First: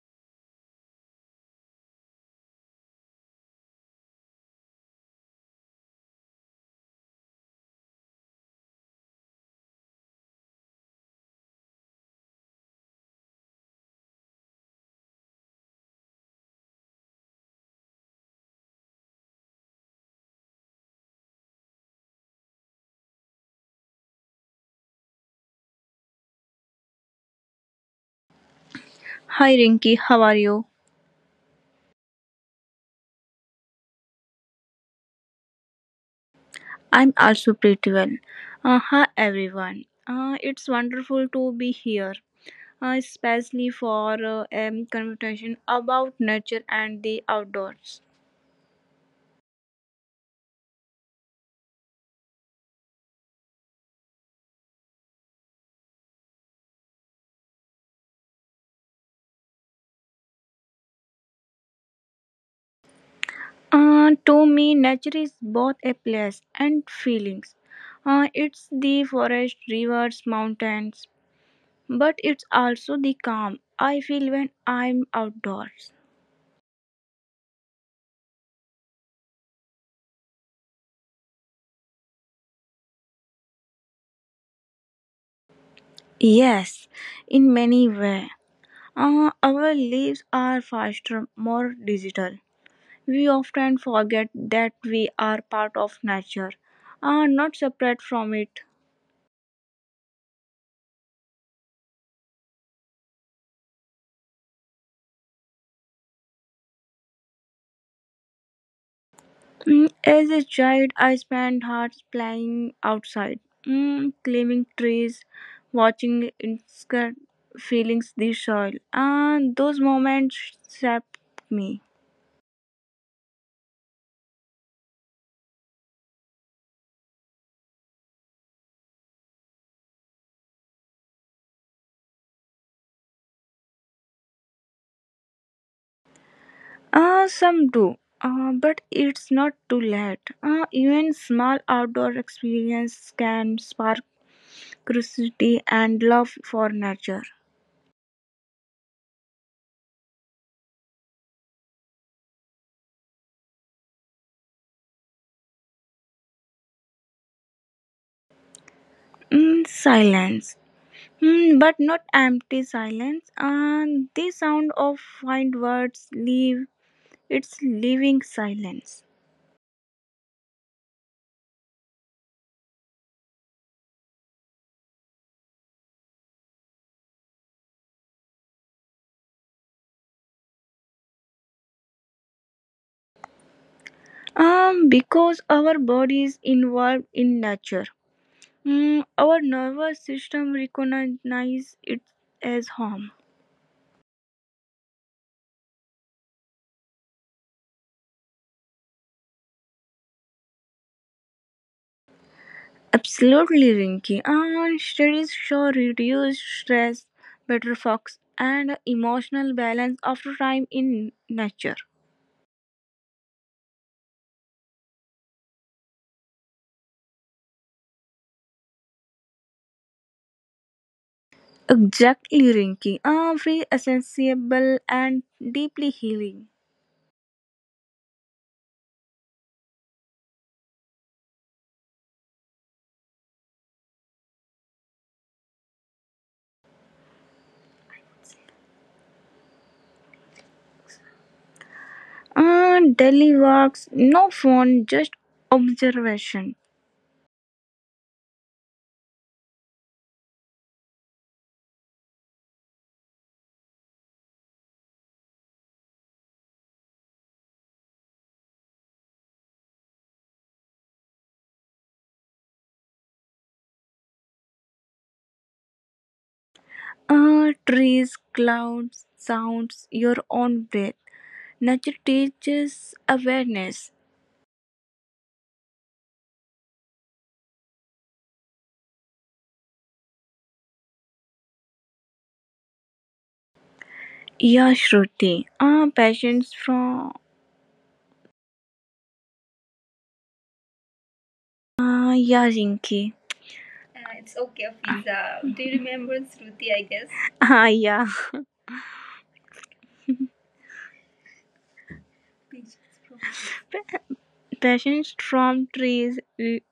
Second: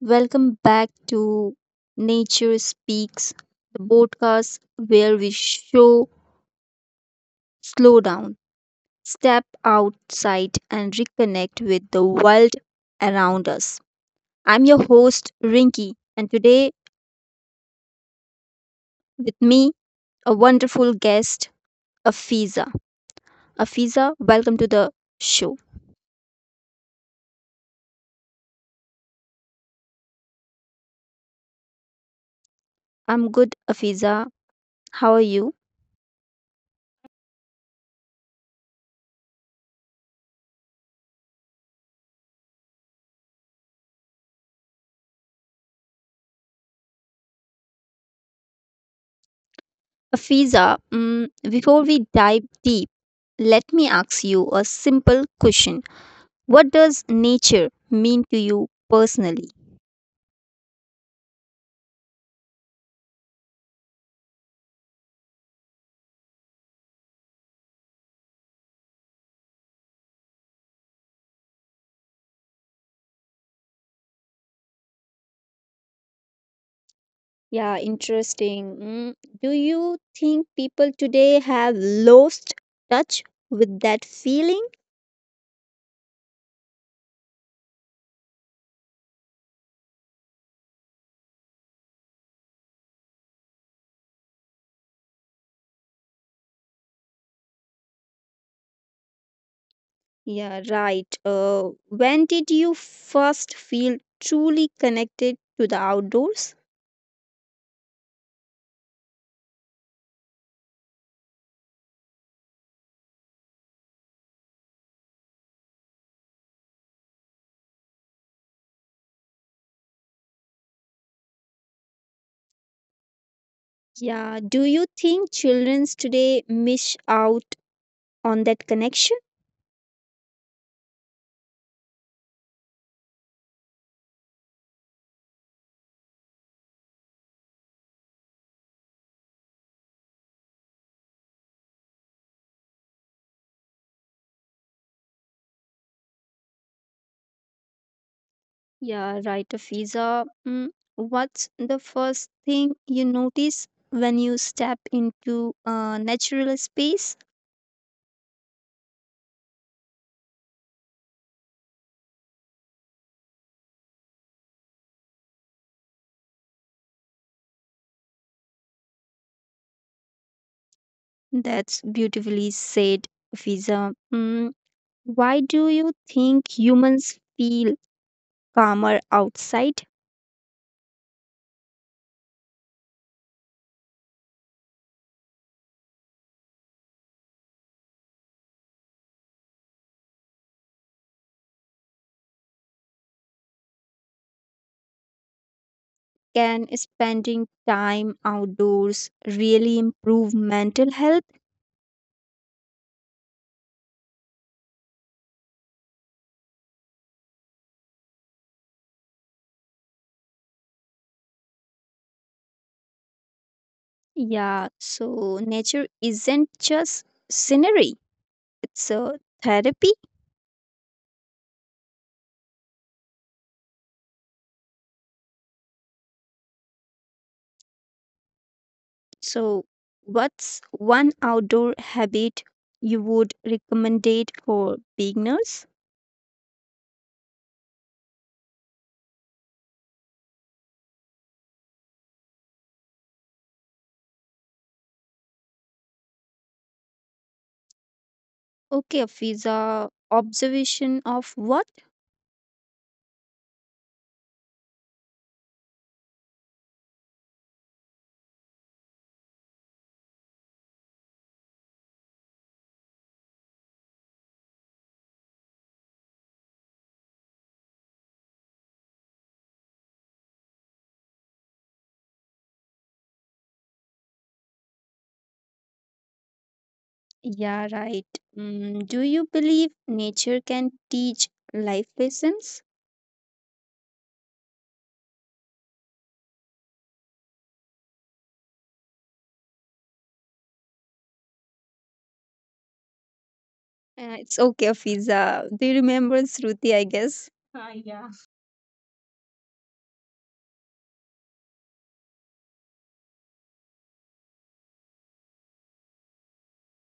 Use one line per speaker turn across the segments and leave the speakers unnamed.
Welcome back to Nature Speaks, the podcast where we show, slow down, step outside, and reconnect with the world around us. I'm your host, Rinky, and today with me, a wonderful guest, Afiza. Afiza, welcome to the show.
Hi Rinky, how are you?
I'm good, Afiza. How are you?
I'm also pretty well. Hi everyone. It's wonderful to be here, especially for a conversation about nature and the outdoors.
Afiza, before we dive deep, let me ask you a simple question. What does nature mean to you personally?
To me, nature is both a place and feelings. It's the forest, rivers, mountains, but it's also the calm I feel when I'm outdoors.
Yeah, interesting. Do you think people today have lost touch with that feeling?
Yes, in many ways. Our lives are faster, more digital. We often forget that we are part of nature, are not separate from it.
Yeah, right. When did you first feel truly connected to the outdoors?
As a child, I spent hours playing outside, climbing trees, watching insects, feeling the soil. And those moments shaped me.
Yeah, do you think children today miss out on that connection?
Some do, but it's not too late. Even small outdoor experience can spark curiosity and love for nature.
Yeah, right, Fiza. What's the first thing you notice when you step into a natural space?
Mm, silence. Mm, but not empty silence. And the sound of find words leave its living silence.
That's beautifully said, Fiza. Why do you think humans feel calmer outside?
Because our body is involved in nature. Our nervous system recognizes it as home.
Can spending time outdoors really improve mental health?
Absolutely, Rinky. And studies show reduced stress, better focus, and emotional balance after time in nature.
Yeah, so nature isn't just scenery, it's a therapy.
Exactly, Rinky. Very accessible, and deeply healing.
So, what's one outdoor habit you would recommend for beginners?
Ah, daily walks, no phone, just observation.
Okay, Fiza, observation of what?
Ah, trees, clouds, sounds, your own breath. Nature teaches awareness.
Yeah, right. Do you believe nature can teach life lessons?
Yeah, Shruti. Ah, patience from. Ah, yeah, Rinky.
It's okay, Fiza. Do you remember Shruti, I guess?
Ah, yeah. Patience from trees,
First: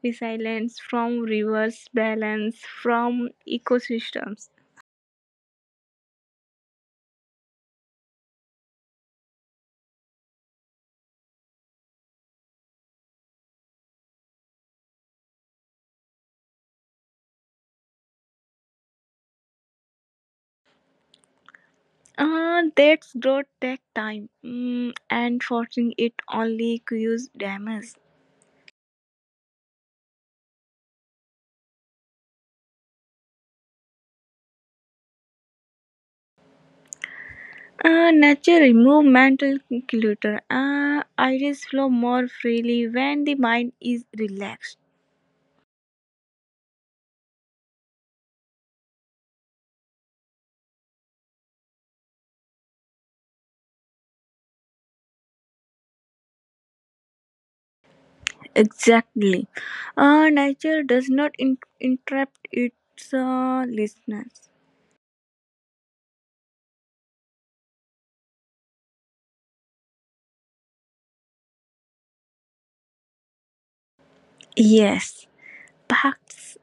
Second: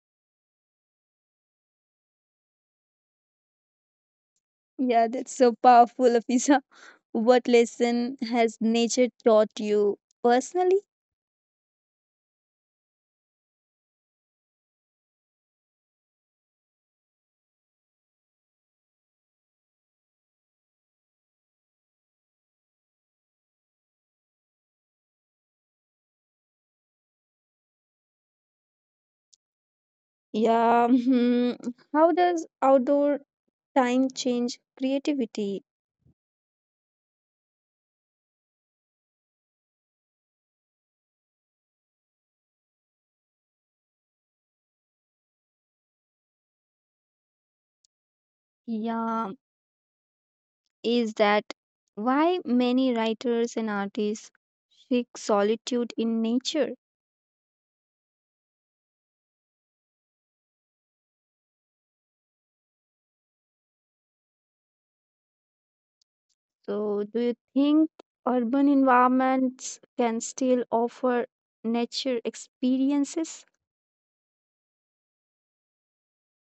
resilience from rivers, balance from ecosystems.
Yeah, that's so powerful, Fiza. What lesson has nature taught you personally?
That's growth take time, and forcing it only cures damage.
Yeah, hmm, how does outdoor time change creativity?
Nature remove mental clutter. Ideas flow more freely when the mind is relaxed.
Yeah, is that why many writers and artists seek solitude in nature?
Exactly. Nature does not interrupt its listeners.
So, do you think urban environments can still offer nature experiences?
Yes, parks,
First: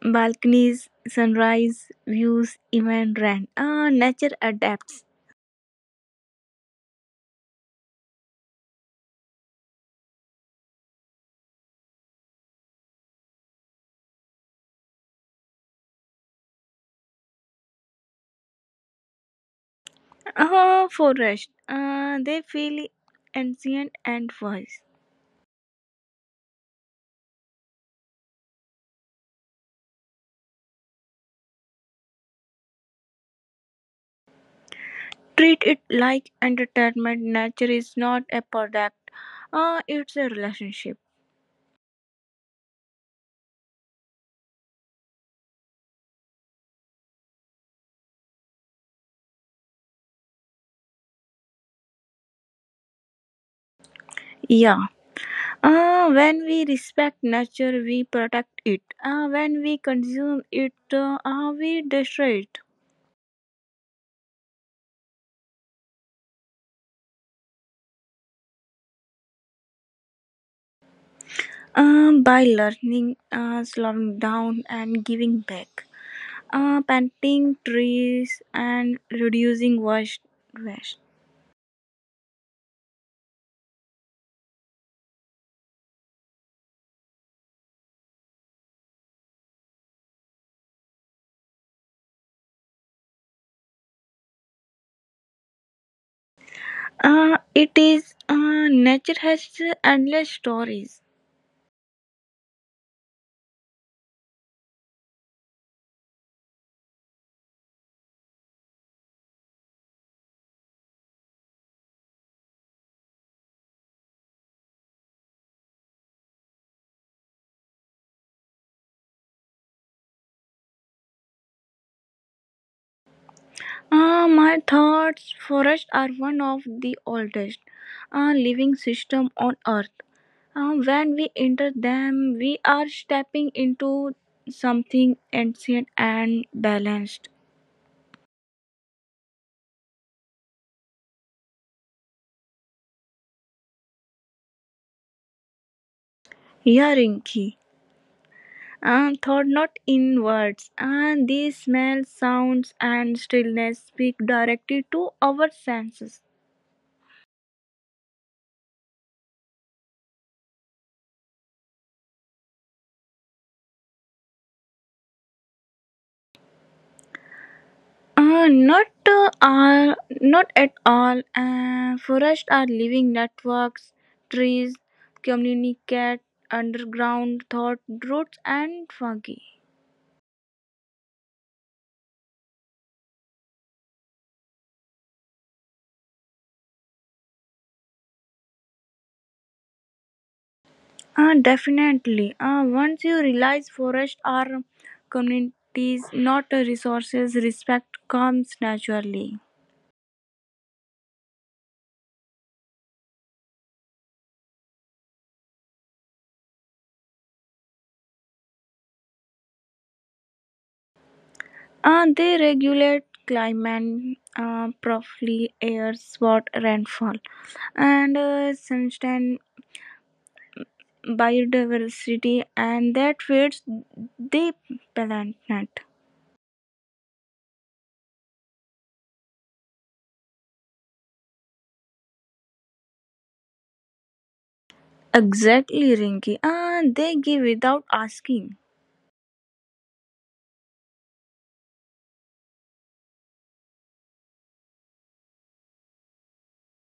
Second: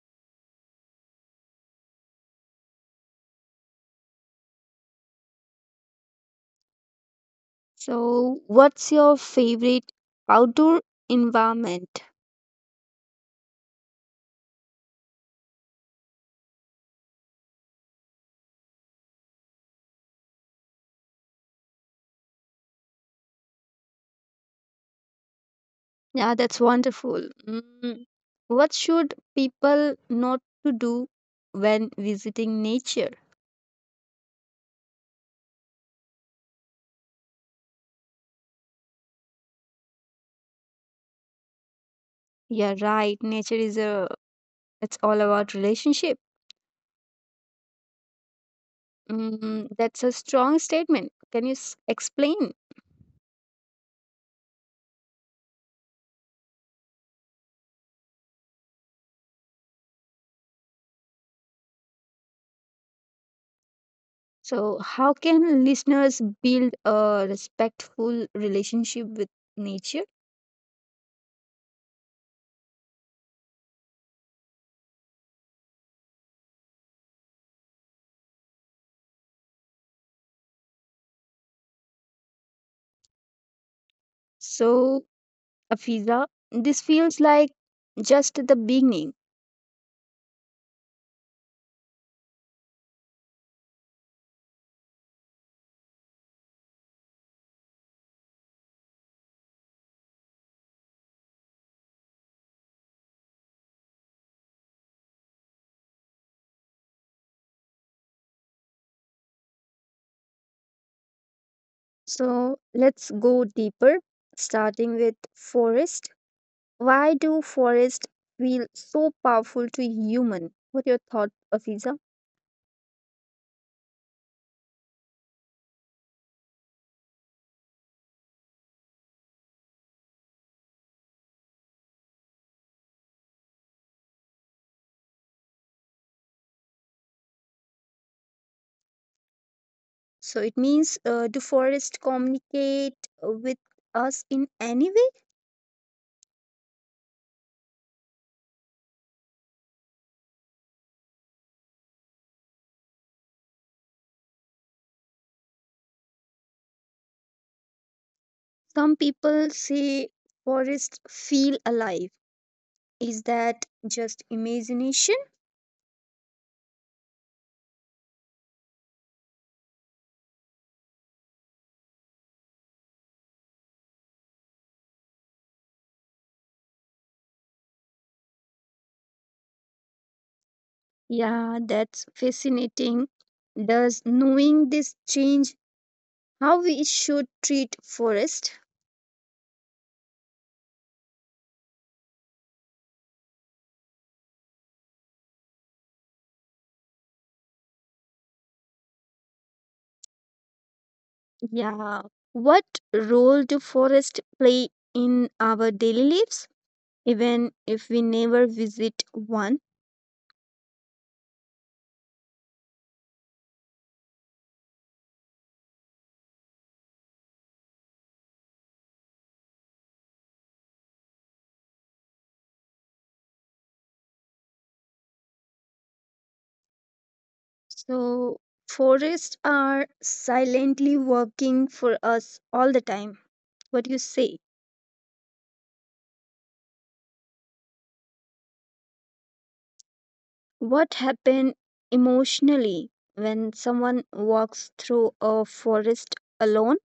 balconies, sunrise views, even rain. Nature adapts.
So, what's your favorite outdoor environment?
Ah, forest. Ah, they feel ancient and wise.
Yeah, that's wonderful. What should people not to do when visiting nature?
Treat it like entertainment. Nature is not a product. It's a relationship.
Yeah, right, nature is a— it's all about relationship. Mm, that's a strong statement. Can you explain?
Yeah. When we respect nature, we protect it. When we consume it, we destroy it.
So, how can listeners build a respectful relationship with nature?
By learning, slowing down, and giving back, planting trees and reducing waste.
So, Afiza, this feels like just the beginning.
It is nature has endless stories.
So, let's go deeper, starting with forest. Why do forests feel so powerful to human? What are your thoughts, Afiza?
My thoughts forests are one of the oldest living system on earth. When we enter them, we are stepping into something ancient and balanced.
So it means, do forests communicate with us in any way?
Yeah, Rinki. Thought not in words. These smells, sounds, and stillness speak directly to our senses.
Some people say forests feel alive. Is that just imagination?
Uh, not uh, all, not at all. Forests are living networks. Trees communicate underground thought roots and fungi.
Yeah, that's fascinating. Does knowing this change how we should treat forest?
Definitely. Once you realize forests are communities, not resources, respect comes naturally.
Yeah. What role do forests play in our daily lives, even if we never visit one?
They regulate climate, properly air, spot rainfall, and sunshine biodiversity and that feeds the planet.
So, forests are silently working for us all the time. What do you say?
Exactly, Rinky. They give without asking.
What happens emotionally when someone walks through a forest alone?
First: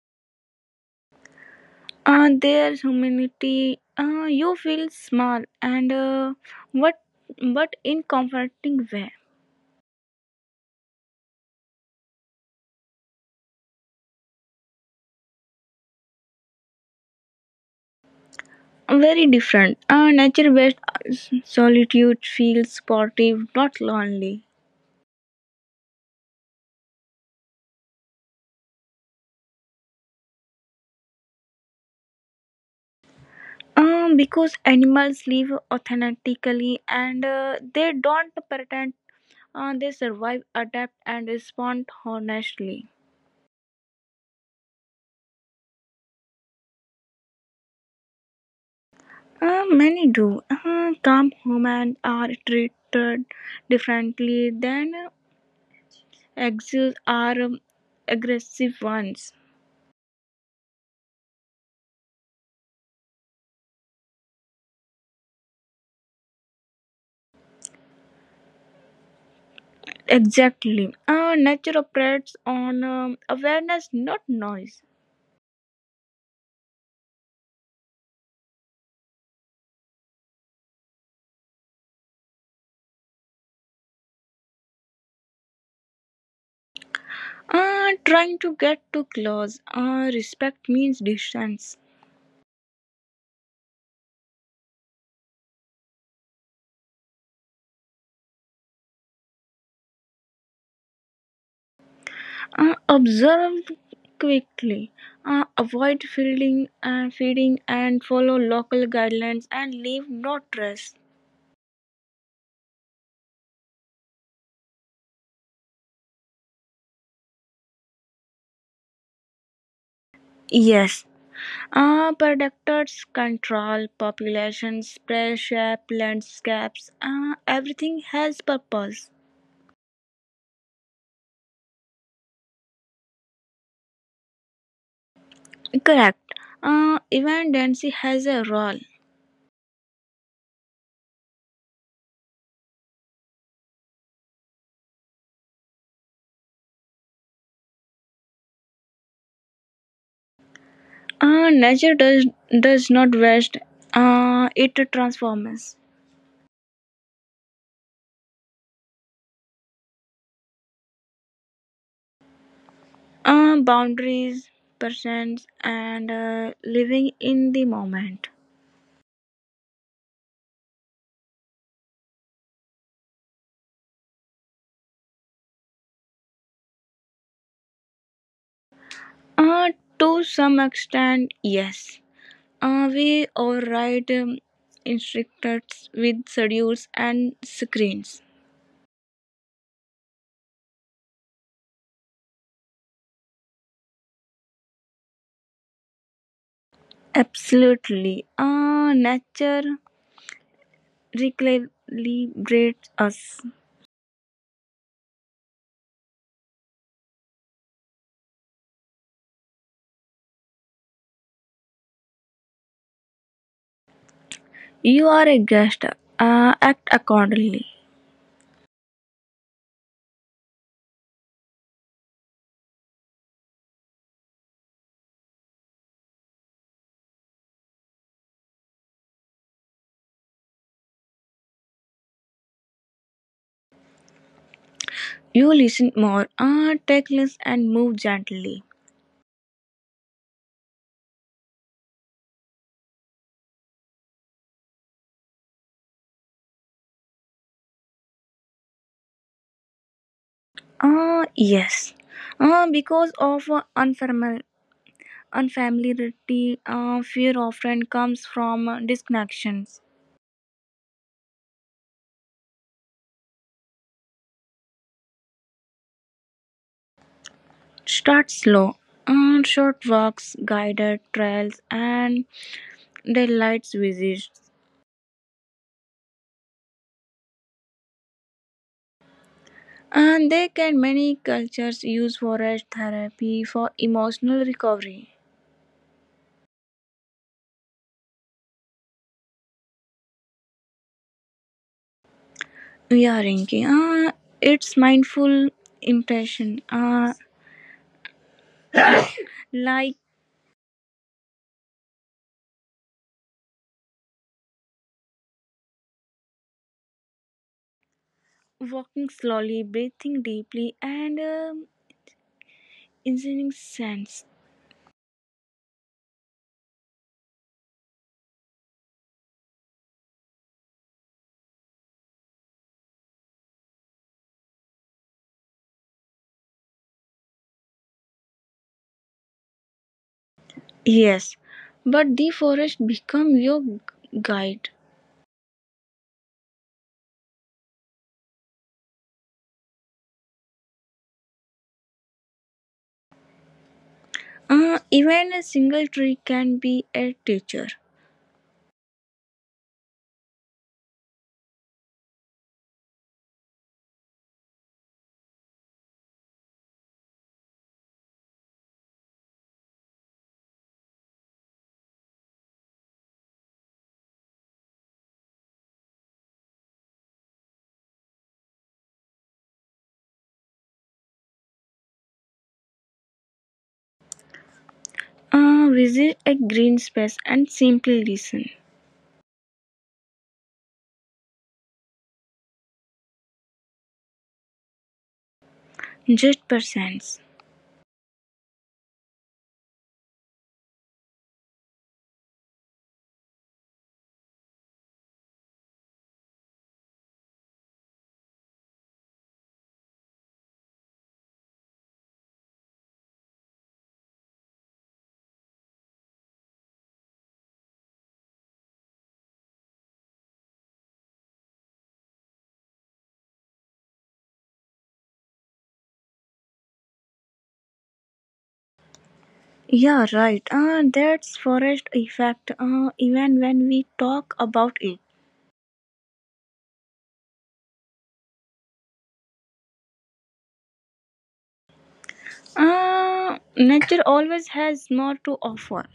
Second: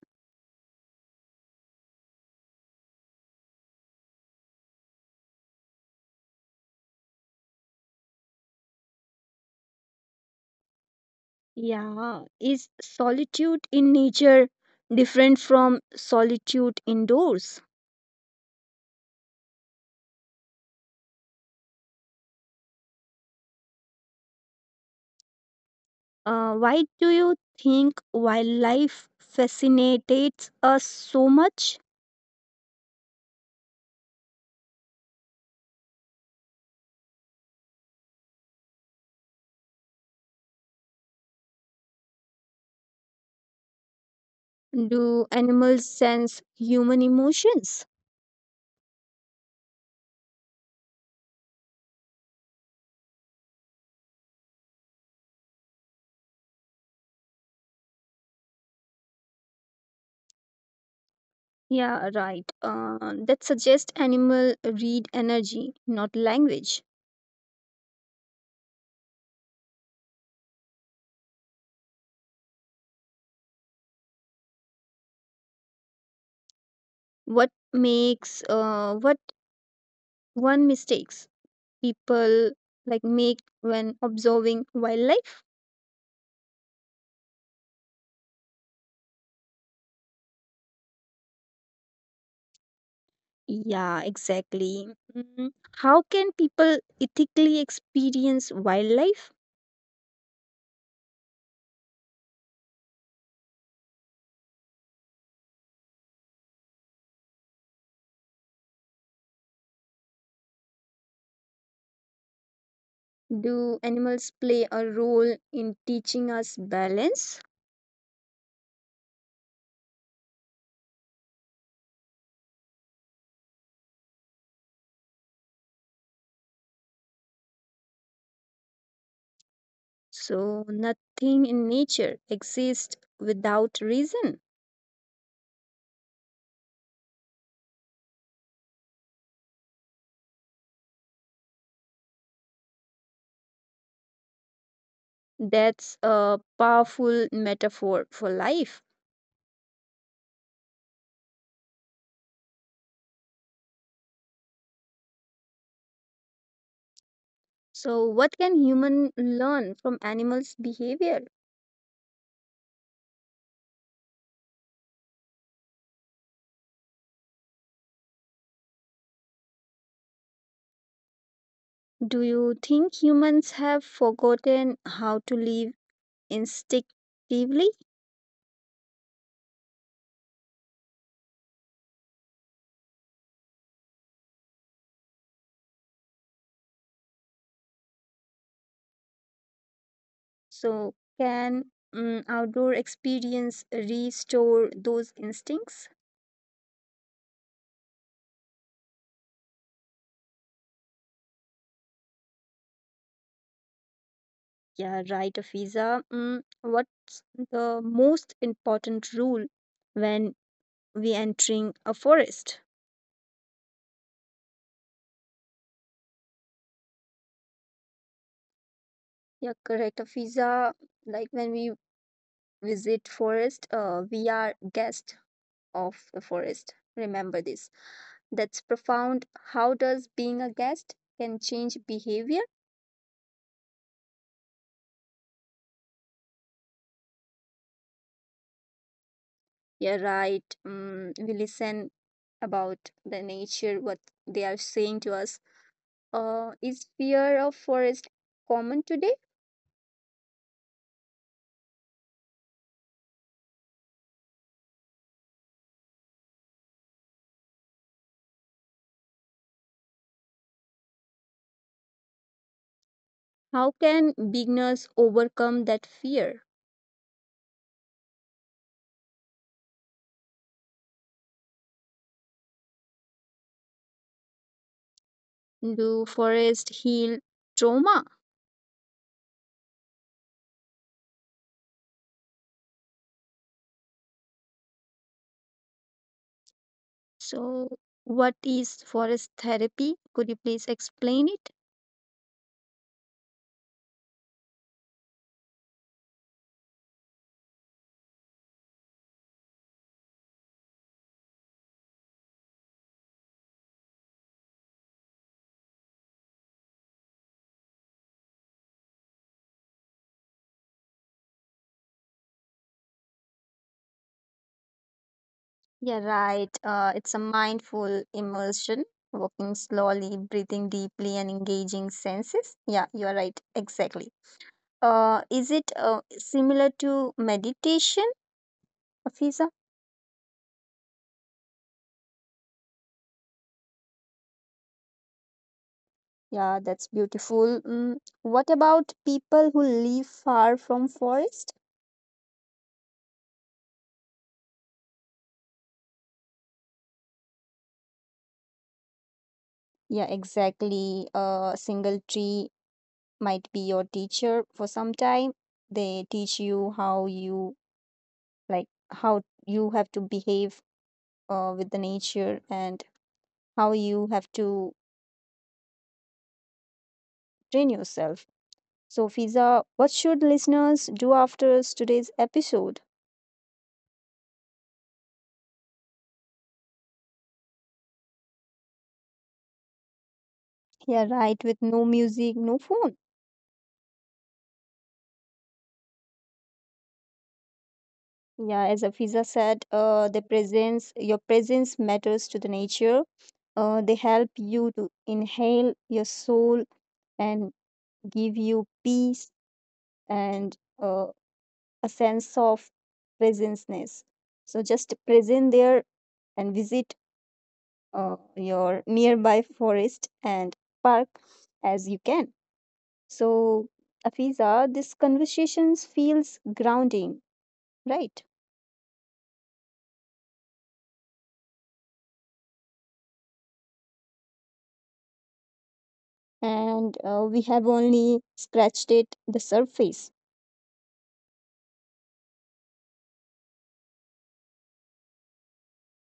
Their humanity, you feel small and what, but in comforting way.
Yeah, is solitude in nature different from solitude indoors?
Very different. Nature-based solitude feels supportive, not lonely.
Why do you think wildlife fascinates us so much?
Because animals live authentically and they don't pretend. They survive, adapt, and respond honestly.
Do animals sense human emotions?
Many do. Calm humans are treated differently than exus are aggressive ones.
Yeah, right. That suggests animal read energy, not language.
Exactly. Nature operates on awareness, not noise.
What one mistakes people like make when observing wildlife?
Trying to get too close. Respect means distance.
Yeah, exactly. Mm, How can people ethically experience wildlife?
Observe quickly. Avoid feeding and follow local guidelines and leave no trace.
Do animals play a role in teaching us balance?
Yes, predators control populations, prey shape, landscapes. Everything has purpose.
So nothing in nature exists without reason.
Correct. Even Dancy has a role.
That's a powerful metaphor for life.
Nature does not waste. It transforms.
So, what can humans learn from animals' behavior?
Boundaries, presence, and living in the moment.
Do you think humans have forgotten how to live instinctively?
Uh, to some extent, yes. We override instructors with schedules and screens.
So, can, outdoor experience restore those instincts?
Absolutely. Nature recalibrates us.
Yeah, right, Afiza. What's the most important rule when we entering a forest?
You are a guest. Act accordingly.
Yeah, correct, Afiza. Like when we visit forest, we are guests of the forest. Remember this. That's profound. How does being a guest can change behavior?
You listen more. Take less and move gently.
Yeah, right. We listen about the nature, what they are saying to us. Is fear of forest common today?
Yes. Because of unfamiliarity, fear often comes from disconnections.
How can beginners overcome that fear?
Start slow. Short walks, guided trails, and daylight visits.
Do forest heal trauma?
And they can many cultures use forest therapy for emotional recovery.
So, what is forest therapy? Could you please explain it?
Yeah, Rinki. It's mindful impression. Like walking slowly, breathing deeply, and engineering sense.
Yeah, right. It's a mindful immersion, walking slowly, breathing deeply, and engaging senses. Yeah, you are right. Exactly. Is it similar to meditation, Afisa?
Yes, but the forest become your guide.
Yeah, that's beautiful. What about people who live far from forest?
Even a single tree can be a teacher.
Yeah, exactly. A single tree might be your teacher for some time. They teach you how you like how you have to behave with the nature and how you have to train yourself. So, Fiza, what should listeners do after today's episode?
Visit a green space and simply listen.
Yeah, right, with no music, no phone.
Just percents.
Yeah, as Afiza said, the presence, your presence matters to the nature. They help you to inhale your soul and give you peace and, uh, a sense of presenceness. So just present there and visit your nearby forest and park as you can. So, Afiza, this conversations feels grounding, right?
Yeah, right. That's forest effect. Even when we talk about it,
And we have only scratched it the surface.
nature always has more to offer.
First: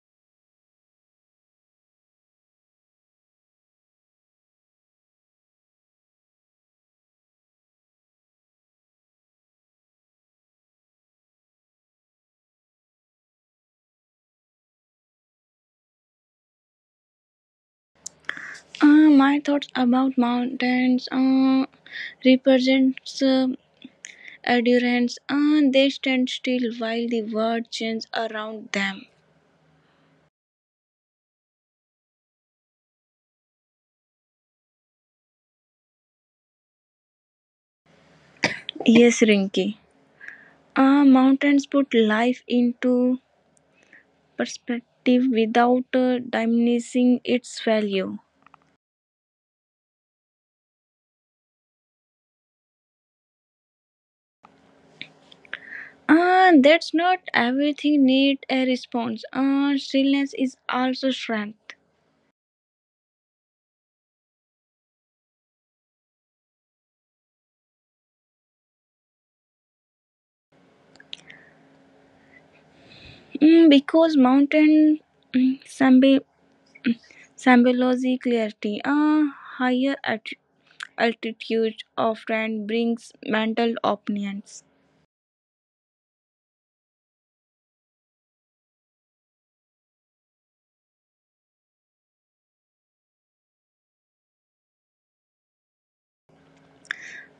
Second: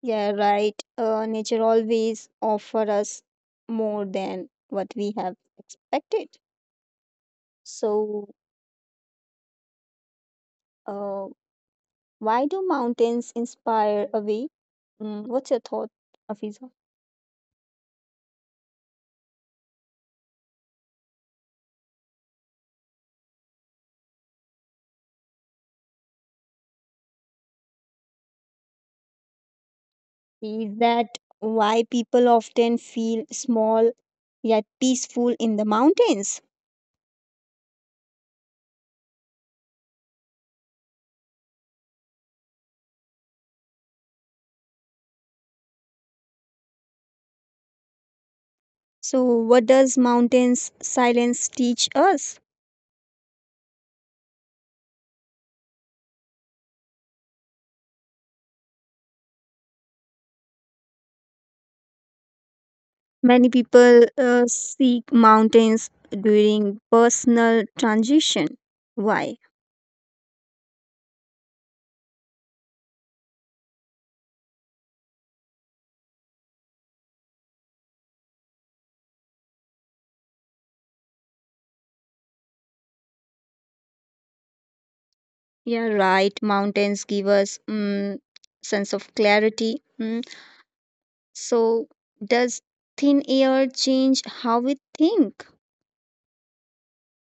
Yeah, right. Nature always offer us more than what we have expected. So, uh, why do mountains inspire away? What's your thought, Afiza?
Uh, my thoughts about mountains represents endurance, and they stand still while the world changes around them.
Is that why people often feel small yet peaceful in the mountains?
Yes, Rinki. Mountains put life into perspective without diminishing its value.
So, what does mountains silence teach us?
That's not everything need a response. Stillness is also strength.
Many people seek mountains during personal transition. Why?
Because mountain mm, symbi- symbology clarity. Higher altitude often brings mental opinions.
Yeah, right. Mountains give us, sense of clarity. Mm. So, does thin air change how we think?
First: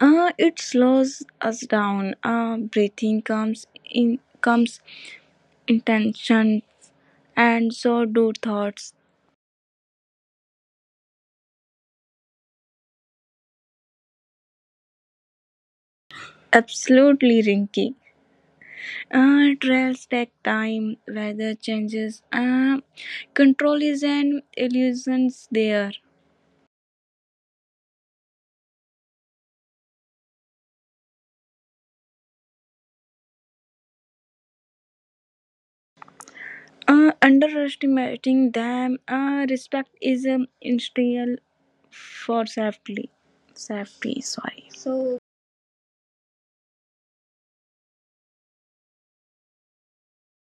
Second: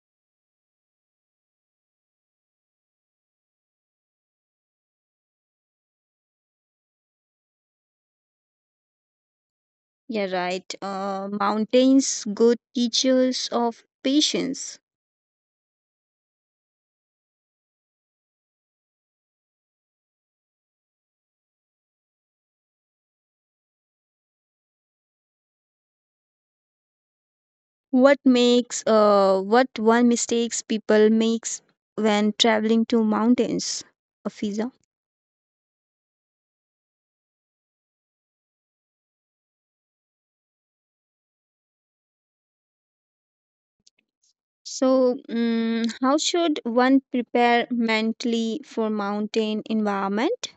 It slows us down. Breathing comes intention, and so do thoughts.
Yeah, right. Mountains, good teachers of patience.
Absolutely, Rinky. Trails take time. Weather changes. Control is an illusion. There.
What one mistakes people makes when traveling to mountains, Afiza?
Underestimating them. Respect is an instill for safety. Safety. Sorry.
So, how should one prepare mentally for mountain environment?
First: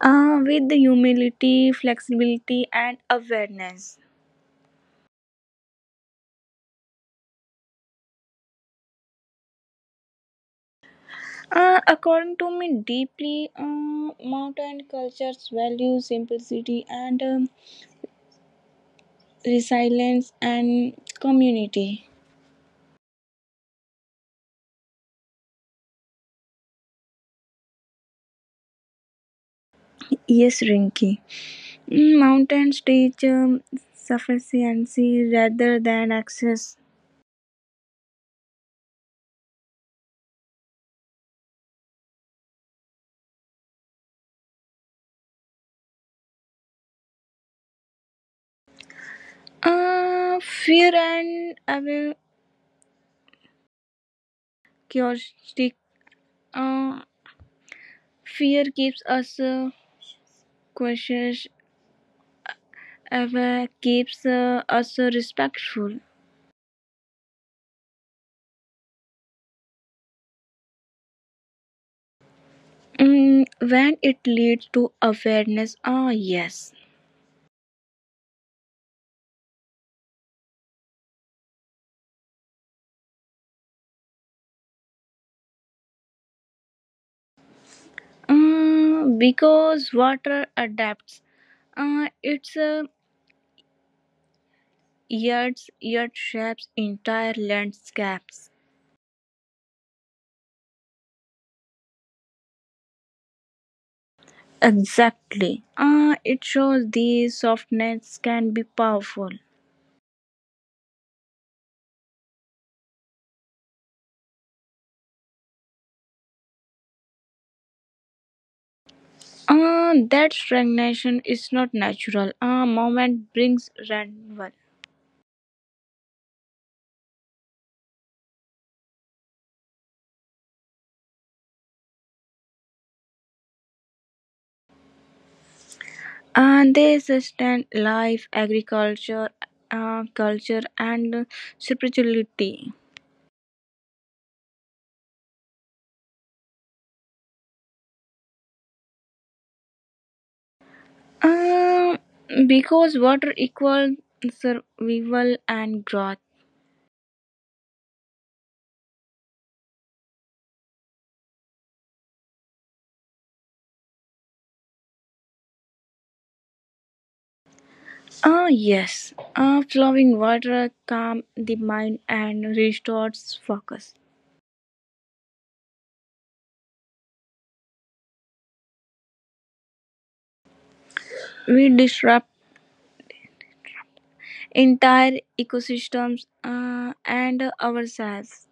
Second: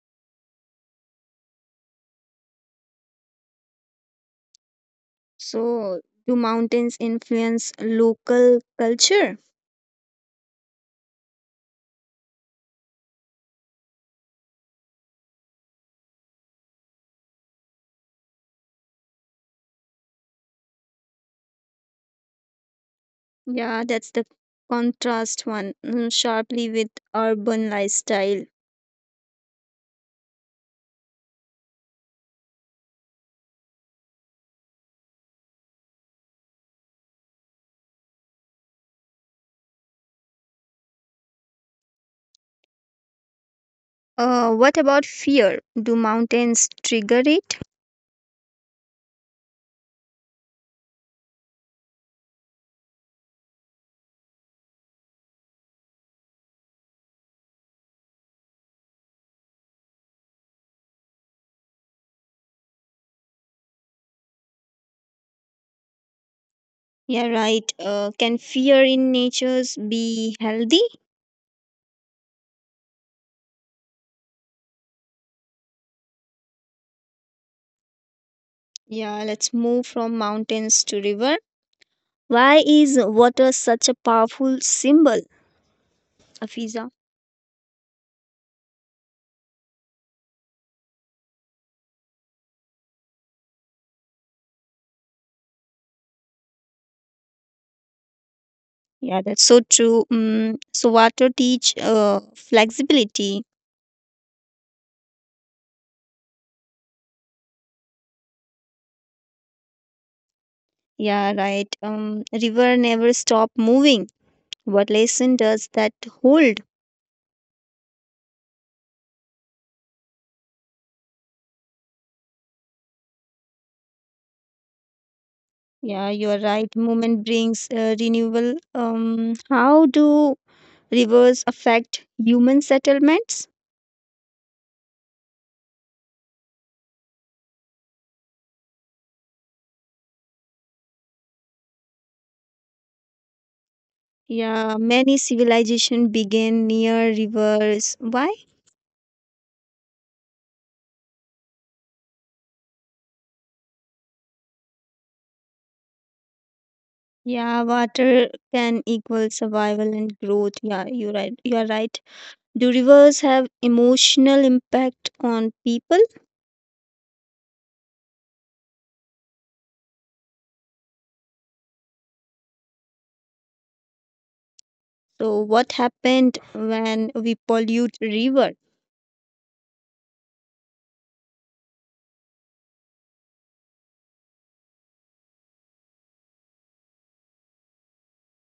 With the humility, flexibility, and awareness.
So, do mountains influence local culture?
According to me, deeply mountain cultures value simplicity and resilience and community.
Yeah, that's the contrast one, sharply with urban lifestyle.
Yes, Rinky. Mountains teach sufficiency rather than excess.
What about fear? Do mountains trigger it?
Fear and our curiosity. Uh, fear keeps us cautious. Ever keeps us respectful.
Yeah, right. Can fear in natures be healthy?
When it leads to awareness, ah, yes.
Yeah, let's move from mountains to river. Why is water such a powerful symbol, Afiza?
Because water adapts, its yard shapes entire landscapes.
Yeah, that's so true. Mm, so water teach flexibility.
Exactly. It shows the softness can be powerful.
Yeah, right. River never stop moving. What lesson does that hold?
That stagnation is not natural. A moment brings renewal.
Yeah, you're right. Movement brings renewal. How do rivers affect human settlements?
And they sustain life, agriculture, culture, and spirituality.
Yeah, many civilization began near rivers. Why?
Um, because water equals survival and growth.
Yeah, water can equal survival and growth. Yeah, you're right. You are right. Do rivers have emotional impact on people?
Ah, yes. Flowing water calms the mind and restores focus.
So what happened when we pollute river?
We disrupt entire ecosystems and ourselves.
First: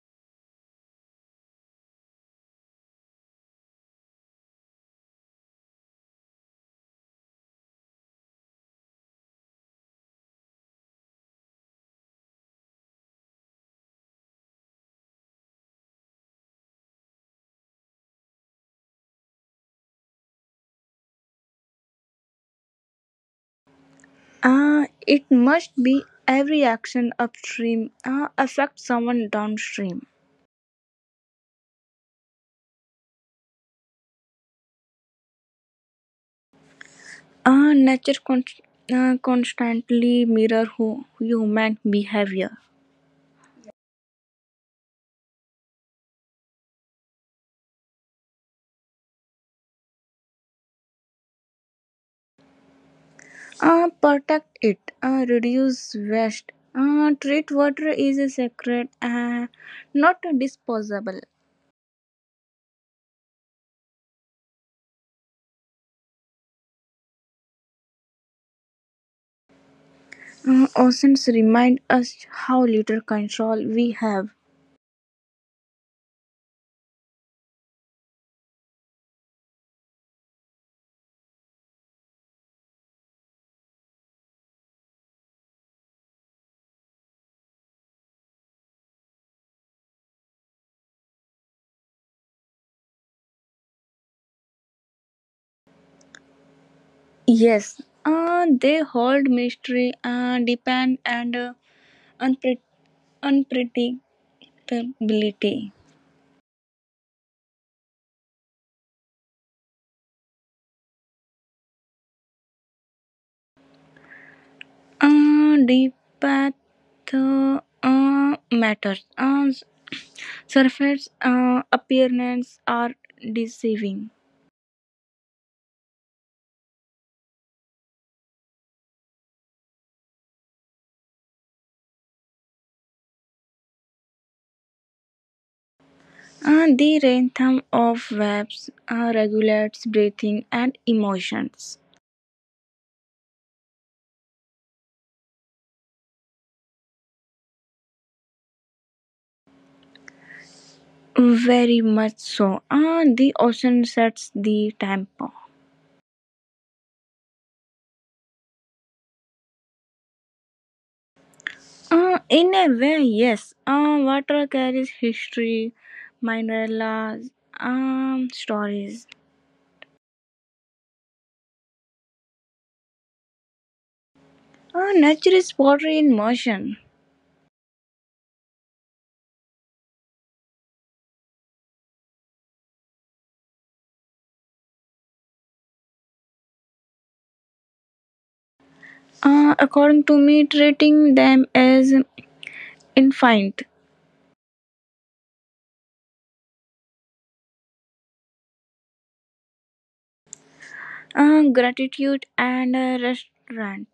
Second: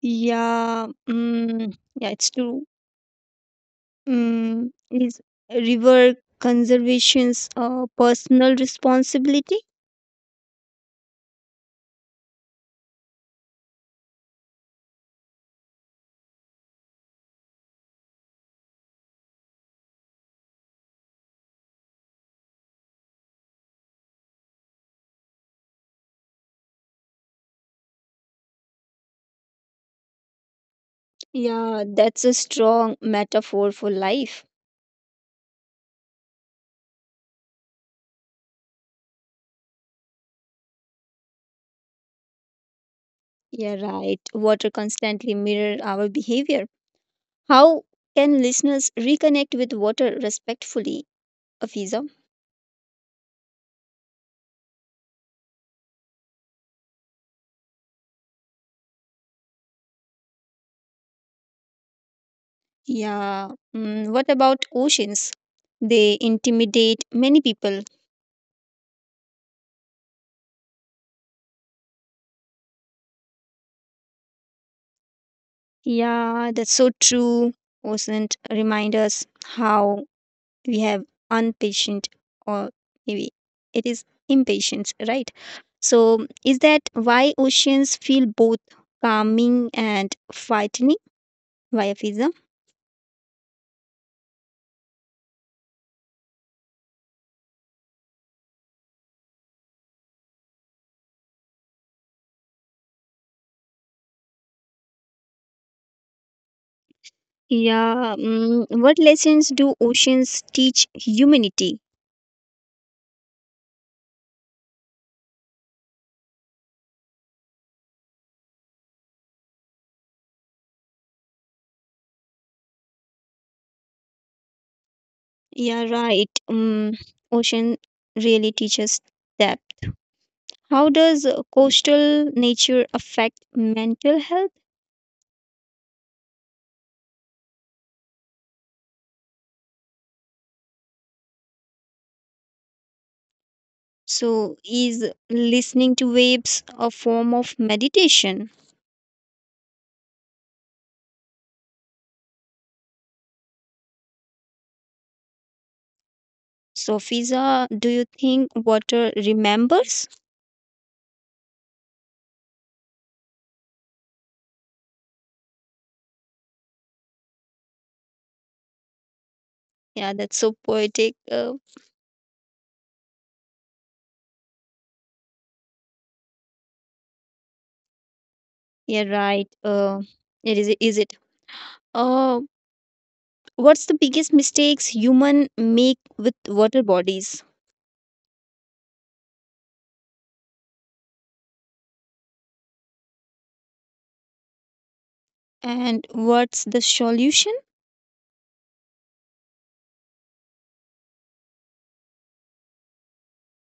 Yeah, mm, yeah, it's true. Is river conservation's personal responsibility?
It must be every action upstream affects someone downstream.
Yeah, that's a strong metaphor for life.
Nature constantly mirror human behavior.
Yeah, right. Water constantly mirror our behavior. How can listeners reconnect with water respectfully, Afiza?
Protect it, reduce waste, treat water is a sacred and not a disposable.
Yeah. What about oceans? They intimidate many people.
Oceans remind us how little control we have.
Yeah, that's so true. Oceans remind us how we have unpatient, or maybe it is impatience, right? So is that why oceans feel both calming and frightening, via Fiza?
Yes, they hold mystery, depend, and unpre- unpredictability.
Yeah. What lessons do oceans teach humanity?
Deep path matters. Surface appearance are deceiving.
Yeah, right. Ocean really teaches depth. How does coastal nature affect mental health?
The rhythm of waves regulates breathing and emotions.
So, is listening to waves a form of meditation?
Very much so. The ocean sets the tempo.
So, Fiza, do you think water remembers?
In a way, yes. Water carries history, minerals, stories.
Yeah, that's so poetic.
Nature is pottery in motion.
Yeah, right. It is. Is it? Uh, what's the biggest mistakes human make with water bodies,
According to me, treating them as infinite.
and what's the solution?
Gratitude and restaurant.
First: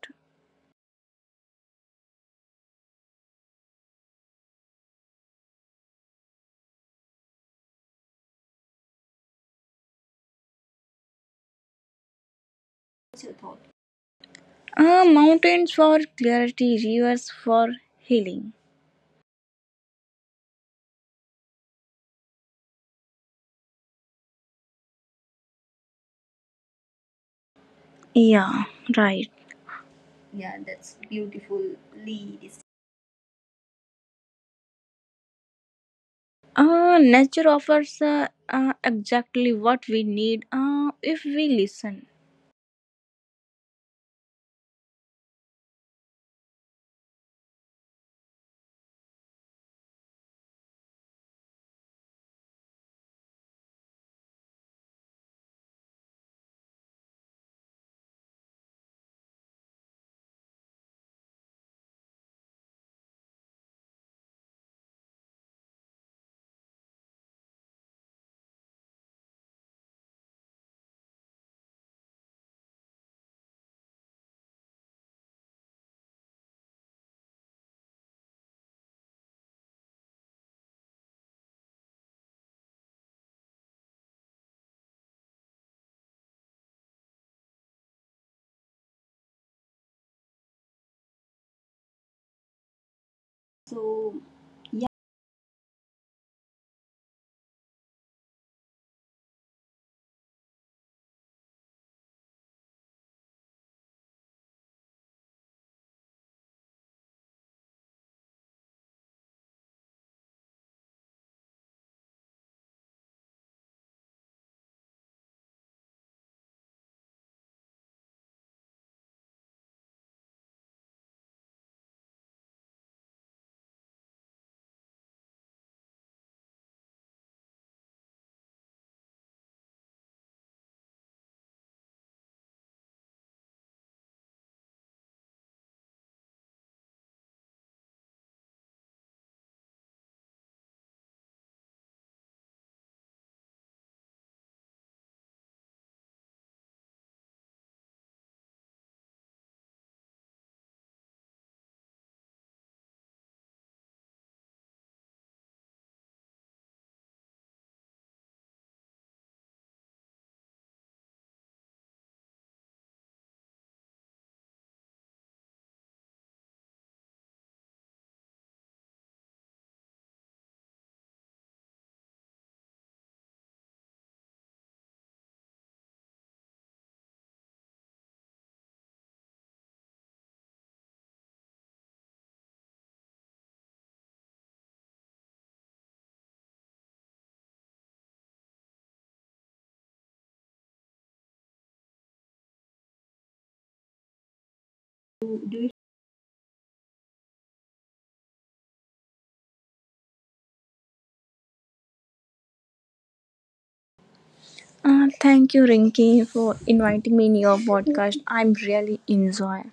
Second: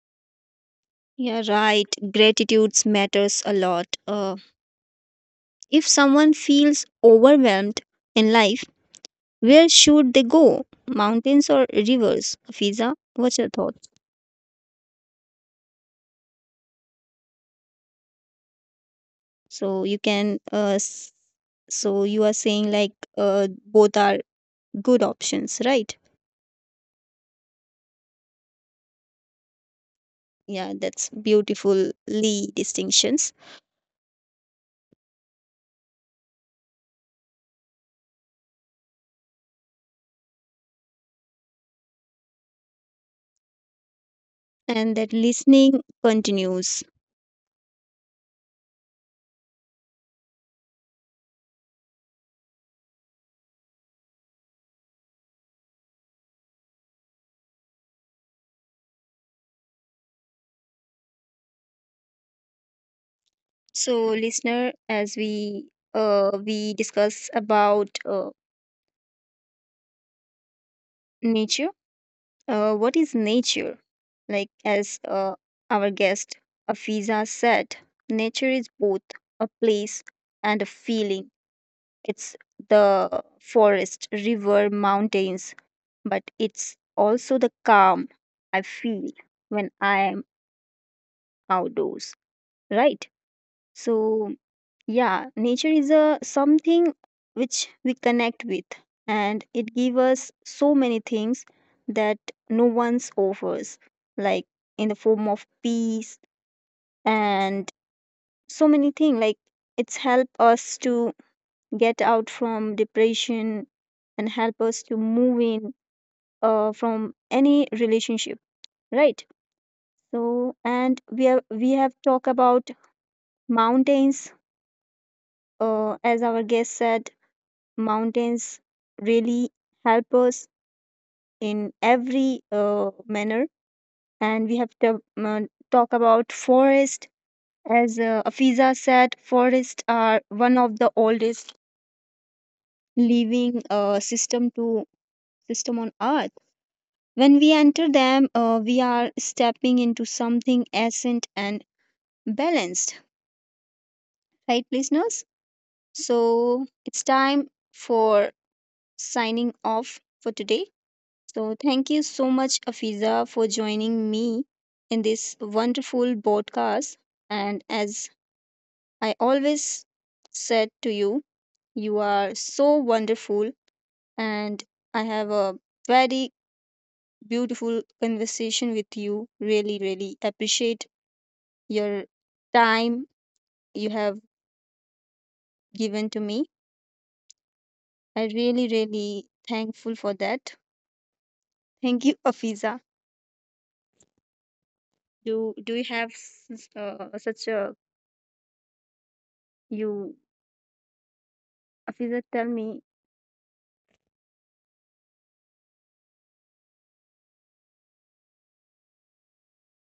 Yeah, right. Gratitudes matters a lot. If someone feels overwhelmed in life, where should they go? Mountains or rivers? Fiza, what's your thought?
Ah, mountains for clarity, rivers for healing.
So you can, so you are saying like, both are good options, right?
Yeah, right.
Yeah, that's beautifully distinctions.
Nature offers exactly what we need if we listen.
And that listening continues. So listener, as we, we discuss about, nature, what is nature? Like as, our guest Afiza said, nature is both a place and a feeling. It's the forest, river, mountains, but it's also the calm I feel when I am outdoors, right? So, yeah, nature is a something which we connect with and it gives us so many things that no one's offers, like in the form of peace and so many things, like it's help us to get out from depression and help us to move in, from any relationship, right? So, and we have talked about mountains, as our guest said, mountains really help us in every, manner. And we have to, talk about forest, as, Afiza said, forests are one of the oldest living, system on earth. When we enter them, we are stepping into something essent and balanced, right, listeners? So it's time for signing off for today. So thank you so much, Afiza, for joining me in this wonderful podcast. And as I always said to you, you are so wonderful, and I have a very beautiful conversation with you. Really, really appreciate your time you have given to me. I really, really thankful for that. Thank you, Afiza. Do you have such a you, Afiza? Tell me.
Thank you, Rinki, for inviting me in your podcast. I'm really enjoy.